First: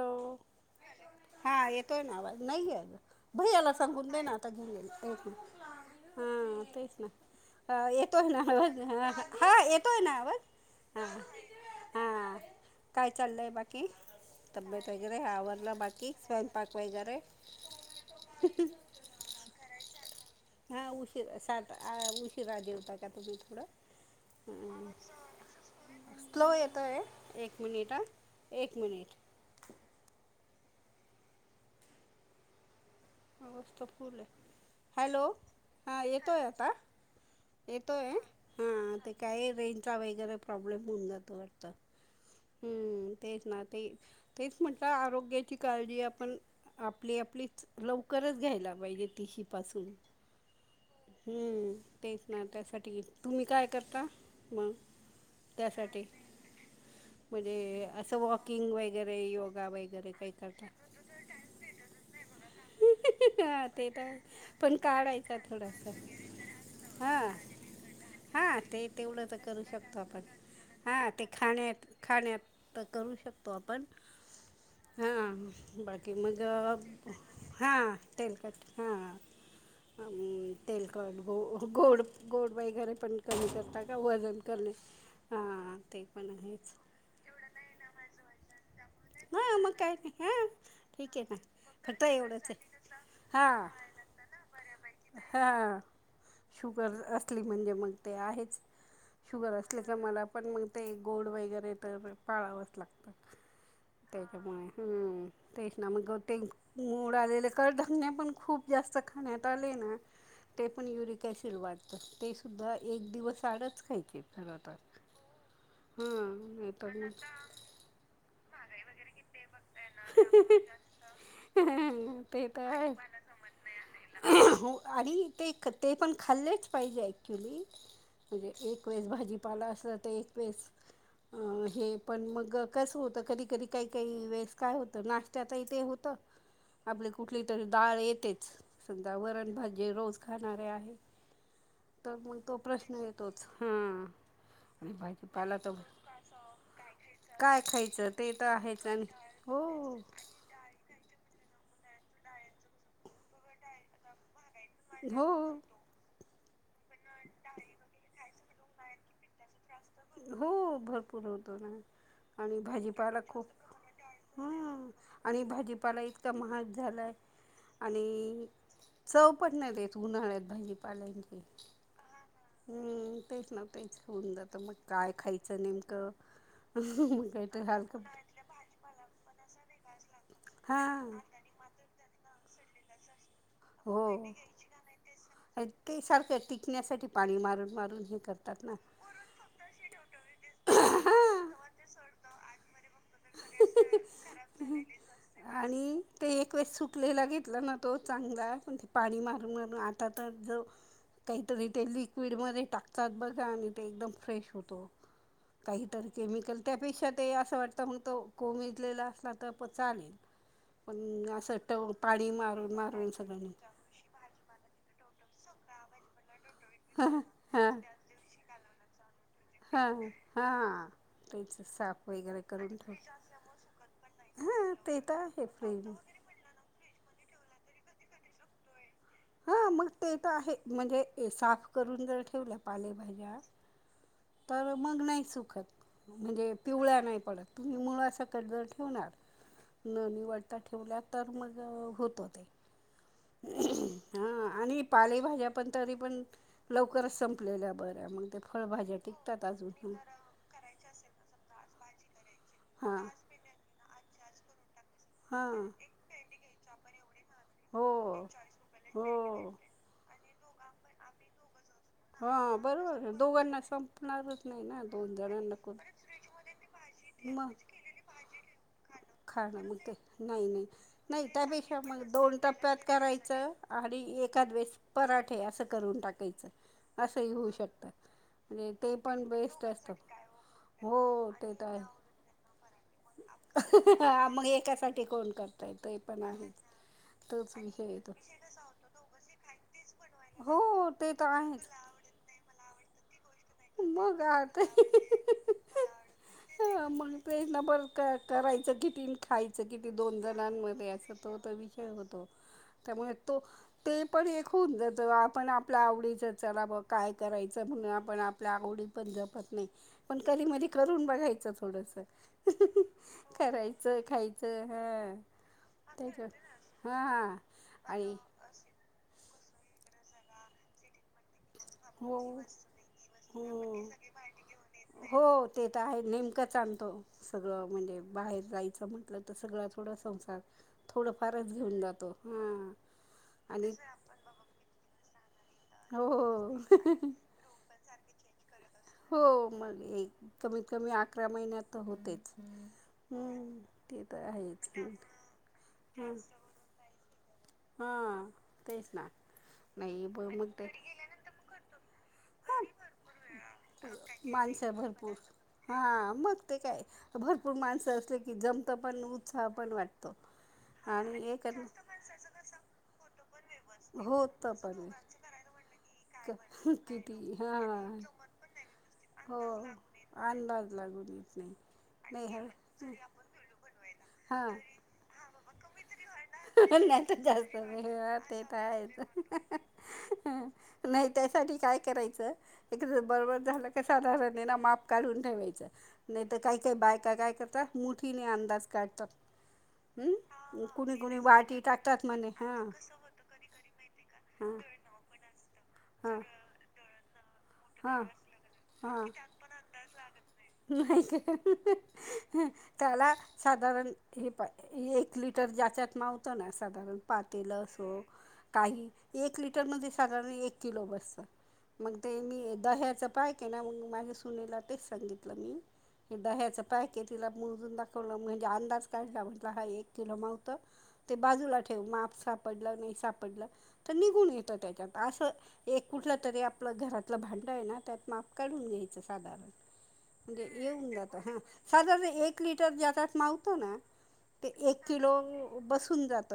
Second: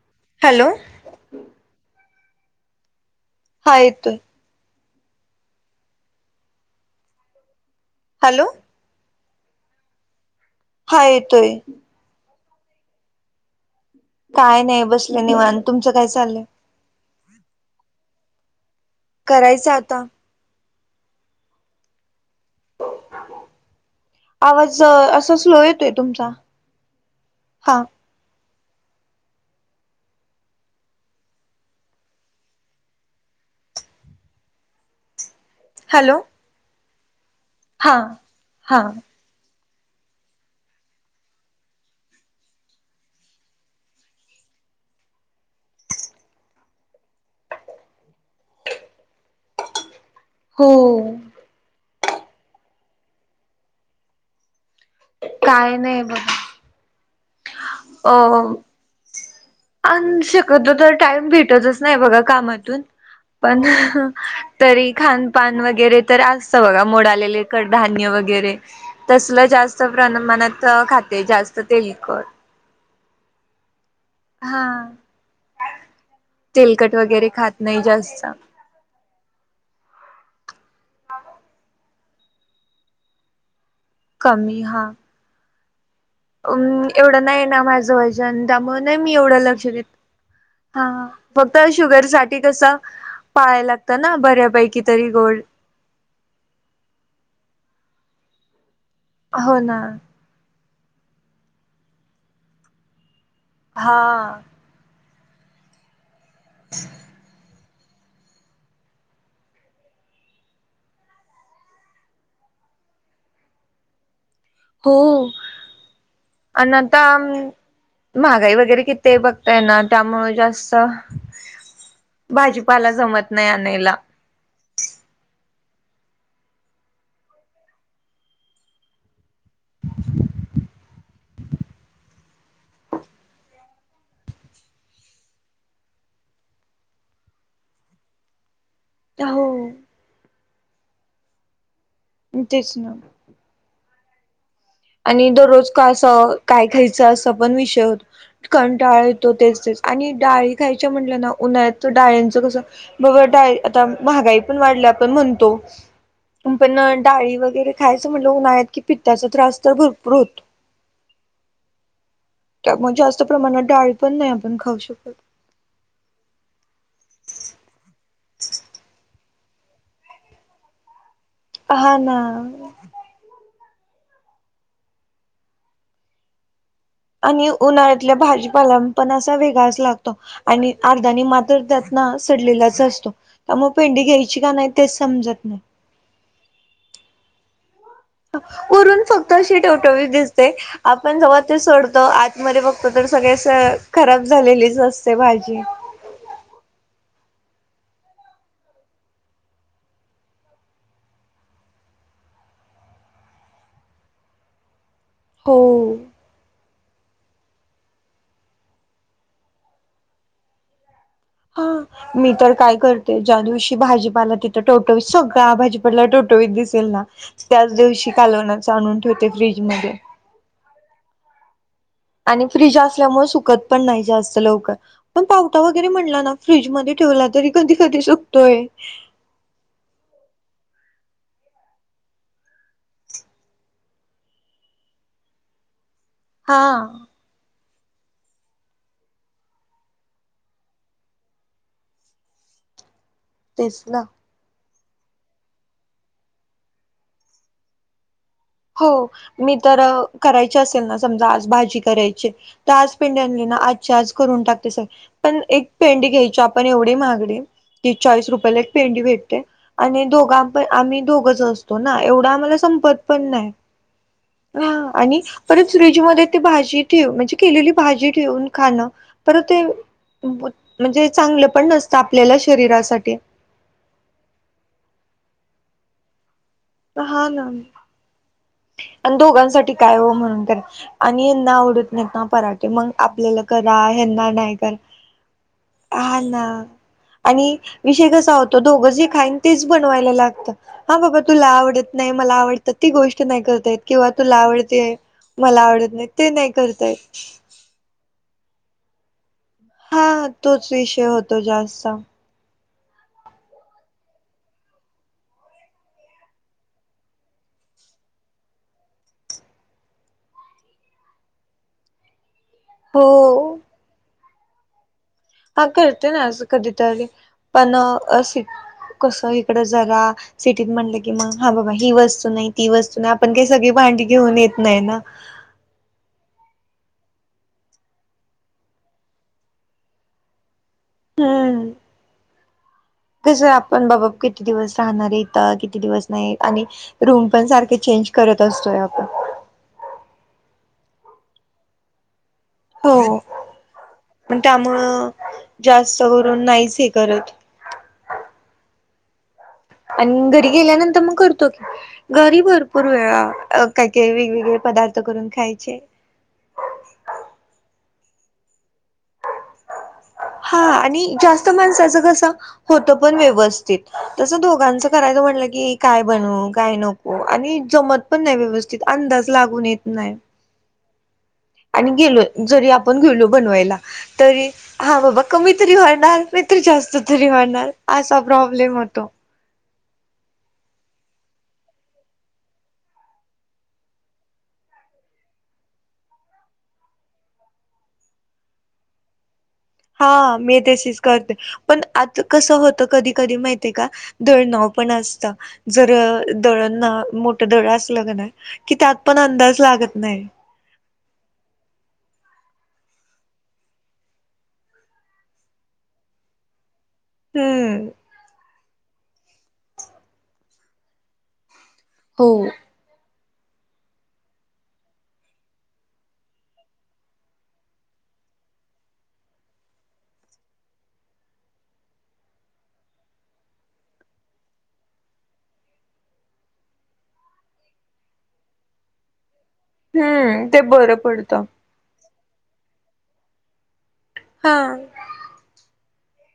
हो हॅलो हा येतोय ना आवाज नाही आहे. भैयाला हा सांगून येतोय दे ना आता घेऊन [unintelligible] हा तेच ना. ह येतोय हॅलो आवाज हा येतोय ना आवाज. हा येतोय. हा काय चाललंय बाकी? काय नाही तब्येत वैगरे बसलं निवांत आवरलं तुमचं काय बाकी चाललंय स्वयंपाक वैगरे करायचं आता हा उशिरा सात आ उशिरा जेवतात का तुम्ही थोड? आवाज अस स्लोत. स्लो येतोय एक मिनिट एक मिनिट आवाज तर फुल हाय हॅलो हा हॅलो येतोय आता? हा येतोय हा ते काय रेंजचा वैगरे प्रॉब्लेम होऊन जातो वाटत. हम्म तेच ना ते तेच म्हटलं आरोग्याची काळजी आपण आपली आपलीच लवकरच घ्यायला पाहिजे ति ही पासून हो हम्म. तेच ना त्यासाठी तुम्ही काय करता म? काय नाइ बघा. म्हणजे असं अं वॉकिंग वगैरे योगा वगैरे आण काही करता. शकत तर टाईम भेटतचं नाइ बघा कामातून [inaudible] पण हा ते तर आहे. पण तरी काढायचा खानपान थोडासा वगरे तर असतं बघा मोड हा आलेले कडधान्य वग रे हां ते तेवढं तर तसलं करू जास्त शकतो आपण प्रणात खाते जास्त तेलकट त करू शकतो आपण हा हां बाकी मग तेलकट वगैरे खात हा नाही जास्त तेलकट हा हम्म. तेलकट गो गोड गोड वैगरे पण कमी करता वजन करणे हा ते. पण आहेच अम्म एवढं नाइ ना माझं वजन त्यामु नाइ मी एवढं हां लक्ष मग दित काय नाही हां हा ठीक आहे ना फक्त शुगर साठी एवढंच आहे कसं पाळायला हां लागतं ना बऱ्यापैकी तरी गोड हा शुगर असली म्हणजे म ते आहेच शुगर हो ना असले तर मला पण मग ते गोड हा तेच्यामुळे हम्म तेष ना म ते मोड आलेल कधान्य पण खूप जास्त खाण्यात आले ना ते पण युरिक ऍसिड वाढतं ते सुद्धा एक दिवस आडचं खायचे खरं तर. हो हा नाही आणि तर आता मग महागाई वगरे किती बघ तना त्यामुळे जास्त ते तर भाजीपाला आहे जमत नाइ आणायला आणि तेक ते पण खाल्लेच पाहिजे ऍक्च्युली म्हणजे एक वेळेस भाजीपाला असल त एक वेळेस अ हे पण मग कस होतं कधी कधी काही काही वेस काय होत नाश्त्यातही ते होत, आपली कुठली तरी डाळ येतेच. साध्या हो वरण भाजी रोज खाणारे आहे. तर म तो तेच ना प्रश्न येतोच हा. आणि दररोज का असं काय खायचं असं पण काय विषय होतो खायचं ते तर आहेच आणि कंटाळा येतो ते ते तेच हो आणि डाळी खायच्या म्हनलं ना उन्हाळ्यात तो डाळीचं कसं बाबा डाळी आता महागाई पण वाढल्या आपण म्हणतो हो पण डाळी वगरे खायचं म्हणलं उन्हाळ्यात कि पित्ताचा त्रास तर भरपूर होतो. हो भरपूर होतो ना. त्यामुळे जास्त प्रमाणात डाळी पण नाही आपण खाऊ हम्म शकत आणि भाजीपाला इतका महाग झालाय आणि चव पण नाइ देत उन्हाळ्यात भाजीपाल्यां हो ना. तेच ना तेच होउन जात म काय खायचं नेमकं मग काय आणि तर हलकं उन्हाळ्यातला भाजीपाला पण असा वेगळाचं लागतो आणि अर्धां हां नीमा त्यात ना सडलेलाच असतो. हा मग हो पेंडी घ्यायची का नाही तेच समजत नाही. आणि ते सारखं टिकण्यासाठी पाणी मारून मारून हे करतात ना उरून फक्त अशी टवटवीत दिसते. आपण जेव्हा ते सोडतो हां आतमध्ये बघ तर सगळे अंस खराब झालेलीच असते भाजी. घेलना तो चांगला हाय. पण पाणी मारून मारून आता तर जो काहीतरी ते लिक्विड मध्ये टाकतात बघा आणि ते एकदम फ्रेश होतो. हो. काहीतरी केमिकल. त्यापेक्षा ते असं वाटत त तो कोमेजलेला असला तर प चालेल. पण असं हा टव पाणी मी तर मारून काय मारून करते, सगळं ज्या नि दिवशी भाजीपाला तिथं टवटवीत सगळा भाजीपाला टवटवीत दिसेल ना, हां त्याच दिवशी कालवनाच आणून ठेवते हा फ्रीजमध्ये. हा तेच. साफ वगैरे आणि करून फ्रीज ठेव असल्यामुळे सुकत पण नाही जास्त हां लवकर. ते तर पण आहे पावटा फ्रीज वगैरे म्हणला ना फ्रीजमध्ये ठेवला तरी कधी कधी सुुकतोय. हा मग ते तर आहे. म्हणजे साफ करून जर ठेवल्या पालेभाज्या तर मग नाही सुखत, म्हणजे हा पिवळ्या नाही पडत. तुम्ही मुळासकट जर ठेवणार न निवडता ठेवल्या, तर मग होतो ते. तेचना. हा आणि पालेभाज्या पण तरी पण, लवकरच संपलेल्या बऱ्या. मग ते हो. फळभाज्या टिकतात मी तर अजून करायचे असेल ना समजा, आज भाजी करायचीय तर आज हां पेंडी आणली ना आजच्या आज करून टाकते सगळ. पण हां एक पेंडी घ्यायची आप पण एवढी माहगडी. हो तीस चाळीस रुपयाला एक पेंडी हो भेटते, आणि दोघा पण आम्ही दोघंच असतो ना, एवढा आम्हाला हां संपत् बरोबर दोघांना संपणारच नाही ना, दोन आणि जणांना परत कुठ फ्रीज मध्ये ते भाजी ठेव म्हणजे केलेली भाजी ठेवून खाणं परत खाना म ते नाही नाही, म्हणजे नाही चांगलं पण त्यापेक्षा नसतं मग दोन आपल्याला टप्प्यात कराय शरीरासाठी च आणि एखद द्वेस पराठे असं करून टाकायचं. हा असही होऊ ना शकतात. आणि दोघांसाठी काय हो म्हणून आणि हो याना ते तर आहे आवडत नाहीत ना परा ठे मंग आपल्याला करा, हा, ह्याना मग नाही कर, एकासाठी कोण करताय ते हा पण ना. आहे आणि तोच विषय येतो कसा होतो, दोघं जे खाईन तेच बनवायला लागतं. हो हा ते बाबा तर तुला आहेच आवडत नाही, मला आवडत ती गोष्ट नाही करत ते किंवा मग तुला आता आवडतेय, मला आवडत नाही ते नाही करता येत. च किती अन खायचं किती दोन तोच जणांमध्ये विषय असा तो होतो तर जास्त विचार होतो. त्यामुळे तो ते पण एक होवुन जातं. आपण आपल्या आवडीचं चला ब काय करायचं मग आपण आपल्या आवडीत पण जपत नाही. पण कधी मधी करून बघायचं थोडस. हो करायचं, खायचं हा. हा करते नां असं कधीतरी. पण आणि अस कसं ही ड जगा, सिटीत म्हटलं की मग हा बाबा ही हो वस्तू नाही, ती वस्तू नाही, आपण काही सगळी भांडी हो घेऊन येत नाही ना. त सगळं म्हणजे, बाहेर जायचं म्हटलं तर सगळ थोडं संसार थोडंफारच हं. घेऊन जातो हां कस आणि आपण बाबा किती दिवस राहणारय. आता किती हो दिवस नाही आणि रूम पण सारखे चेंज करत असतोय आपण. हो मग एक कमीत कमी अकरा महिन्यात तर होतेच. हो. हम्म ते तर पण आहेच त्यामुळ, जास्त करून नाहीच हे करत. हा, तेच ना. नाही ब आणि घरी मग ते गेल्यानंतर मग करतो की. घरी हां भरपूर वेळा, काहीतर वेगवेगळे माणसं पदार्थ भरपूर करून खायचे. हा मग ते काय भरपूर माणसं असले की जमतं पण उत्साह पण वाट हा आणि जास्त माणसाच कस होत पण व्यव तसं होत दोघांच पण करायच म्हटलं कि काय क- बनवु, काय किती नको, हा आणि जमत पण नाही व्यव चिप अंदाज लागून येत नाही. लागुडी आणि गेलो, जरी आपण गेलो बनवायला, हा तरी हां बाबा कमी तरी व्हानार. नाही त जास्त, ते त प्रॉब्लेम आहेच. होतो हं, नाही त्यासाठी काय करायचं, एक बरोबर झालं का साधारण ना माप काढून ठेवायचं, नाही त काही काही बायका काय करता मुठीने अंदाज काढतात. हां, मी हम्म कुणी तेशीस कुणी कळते, वाटी पण टाकतात आत म्हणे कस हा. होत कधी कधी माहिते का हां दळनाव पण असता. जर, हां दळंना मोट दळ असंल हां क नय, की त्यात पण हां अंदाज लागत नाही. हं त्याला साधारण हे प एक लिटर ज्याच्यात मावतं ना साधारण. पातेलं हम्म असो, काही एक लिटर मध्ये साधारण एक किलो बस्सं. मंग ते मी हो त्याचं पायके ना म आणि सुनेला तेच सांगितलं मी. हे दह्याचं पॅके तिला मोजून दाखवलं, म्हणजे अंदाज काढला, म्हटलं हा एक किलो मावतं. ते बाजूला ठेव माप सापडलं नाही सापडलं, त निघून येत त्याच्यात आसं एक् कुठलं तरी आपलं घरातलं भांडं आहे ना त्यात माप काढून घ्यायचं साधारण. हम्म नजे ते येऊन बरं जातं हां, पडतं साधारण एक लिटर ज्यातत मावतं ना ते हा एक किलो बसून जात.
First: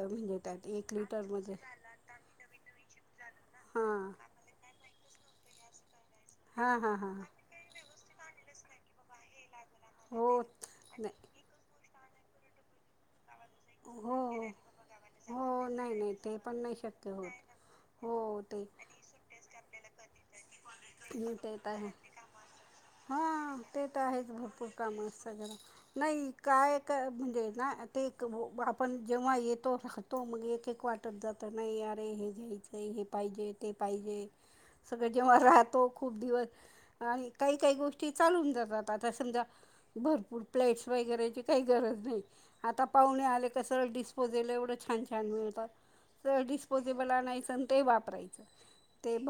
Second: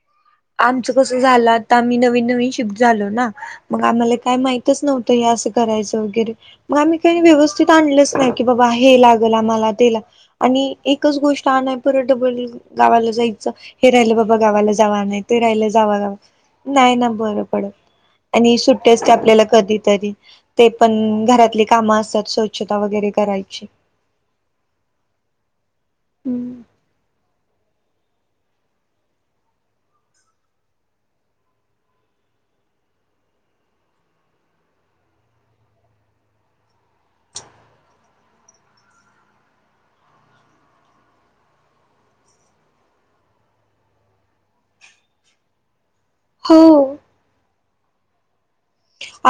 आमचं कसं झालं आता आम्ही नवीन नवीन शिफ्ट झालो ना, मग हां आम्हाला काय माहितच नव्ह हे असं करायचं वगैरे. म हां हां आम्ही हां काही व्यवस्थित आणलच नाही की बाबा हे लागल आम्हाला तेला, हो आणि नाही एकच गोष्ट आणाय परत डबल गावाला जाय चं, हे हो राहिलं बाबा हो गावाला जावा, नाही ते राहिलं हो नाही जावा नाही जावा, ते पण नाही ना शक्य होत बरं पडत. हो आणि ते सुट्टी असते आपल्याला कधीतरी. ते पण मी घरातली तेेत आहे, कामं असतात स्वच्छता वगैरे हां करायची ते त आहेच भरपूर कामं असतं जरा. नाही, काय क म्हणजे ना ते एक वो आपण जेव्हा येतो, राहतो, मग एकेक वाटत जातं ना ये अरे हे घ्यायचं आहे. हे पाहिजे, ते पाहिजे, सगळे जेव्हा राह तो खूप दिवस, आणि काही काही गोष्टी चालून जातात. आता समजा भरपूर प्ले स् वगैरे ची काही गरज नाही, आता पाहुणे आले का सळं डिस्पोजेल एवढं छान छान मिळतात. हो डिस्पोजेबल आनायचं आण् ते वापराय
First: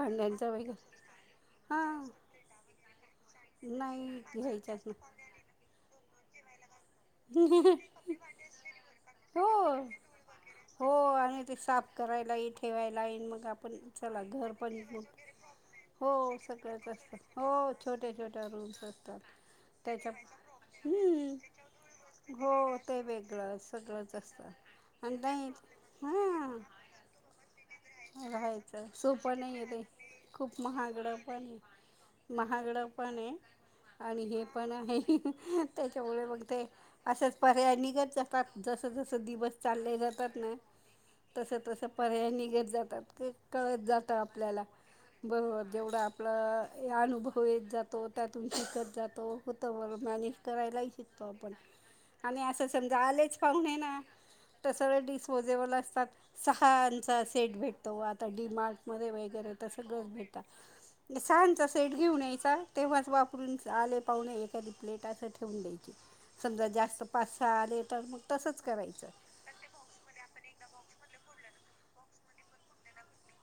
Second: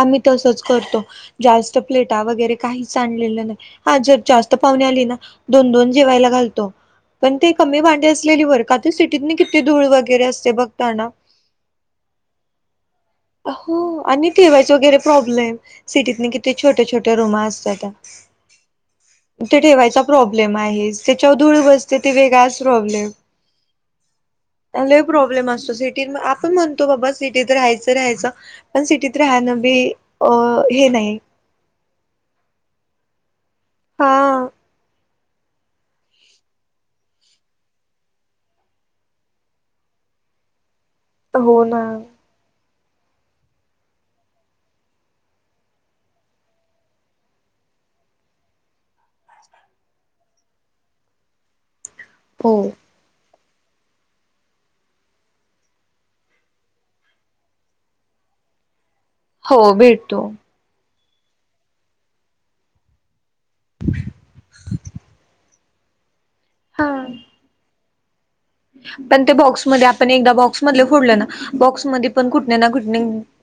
आम्ही तसंच करतो, जास्त हां प्लेटा वगैरे काहीच आणले हां जर नाही जास्त घ्यायच्याच पाहुणे आली ना, दोन दोन जेवायला घालतो. पण ते कमी भांडी असलेली वर का ते सिटीतने किती हो धूळ वगैरे असते हो बघताना. आणि ते साफ करायलाही, ठेवायलाही. मग आपण हो, चला आणि घर ठेवायचं पण वगैरे प्रॉब्लेम. सिटीतनी हो किती छोट्या सगळंच छोट्या असतं रूमा हो असताता. छोट्या छोट्या रूम्स असतात ईथे ठेवायचा त्याच्या प्रॉब्लेम आहेच, त्याच्याव हम्म धूळ ग हो ते वेगळं, सगळंच असत. लई प्रॉब्लेम असतो सिटीतऩं. आपण म्हणतो बाबा सिटीत राहायच राहायचं, सोपं नई ए ते. अ खूप हे महागडं ए नाही पण आहे महाग ड पण ए, आणि हे हा पण आहे. तेच्यामुळे मग ते, असेच पर्याय निघत जातात, जसं जसं दिवस चालले जातात. तसं हो ना तसं पर्याय निघेत जातात ते कळत जातं आपल्यालाही बरोवर जेवढं आपलं अनुभव येत जातो, त्यातून शिकत जातो, होतं बरोब मामिज करायला शिकतो आपण. आणि हो. असं समजा आलेच आव नि ना त सळं डिसोजेल असतात. सहांचं अस एट भेटतो व आता डी मार्ट मध्ये वगैरे हो तसगळं भेटतो भेटता. सानचा सेट घेऊन यायचा तेव्हाच वापरून आले पाहुणे एखादी प्लेट असं ठेवून द्याय समजा हा जास्त पाच सहा आले तर मग तसंच करायचं पण ते बॉक्समध्ये आपण एकदा बॉक्स मदले फोडलं ना, बाॅक्स मदी पण कुठन ना कुठने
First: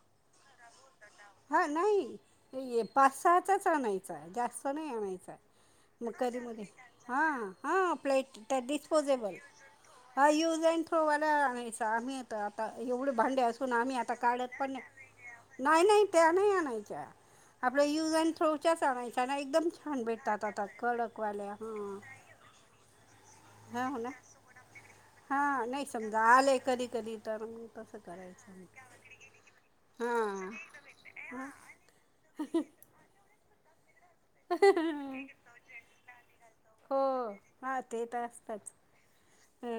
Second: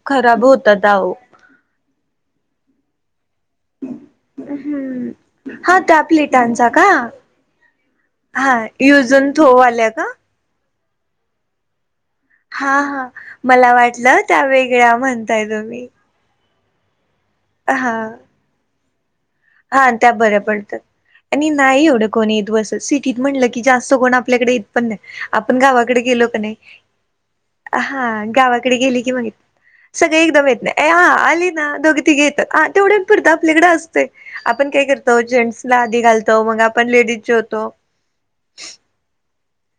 खराब होतात आओ. हा नाही पाच सात त्याच आणायचं आहे जास्त नाही आणायचं हम्म हा त्या आहे मग कधीमध्ये प्लेटांचा का हा हा प्लेट हा त्या युजन ोऊ आल्या का प्रवाला आम्ही आता अता हा हा एवढे भांडे असून मला आम्ही आता वाटलं त्या काढत पण वेगळ्या म्हणताय नाही तुम्ही नाही नाही. नही आणायच्या आपल्या हा यूज अँड थ्रो च्याच आणायच्या. ना एकदम हा छान त्या बऱ्या भेटतात आता पडतात आणि कडकवाल्या नाही हां एवढं कोणीे तसत सिटीत म्हणलं की हां जास्त हो ना कोण आपल्याकडे येत पण नाही. आपण हां नाही गावाकडे समजा गेलो का नाही आले कधी कधी तर मग तसं हां गाव वा करायचं कडे गेली की सगळे एकदम हां येत नाही हा हां आली ना दोघी तीघी येतात तेवढ पुरत आलीकडें असते. आपण काय करतो जेंट्स ला आधी घालतो मग आपण हो लेडीज जेवतो. ह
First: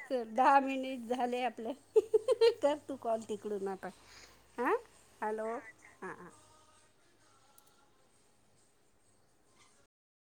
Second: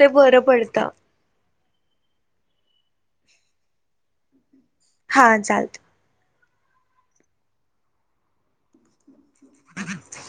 ते ह बरं दहा पडतं मिनिट झाले आपल्या कर तू कॉल ति आ हा हॅलो चाल हां हां ह [unintelligible]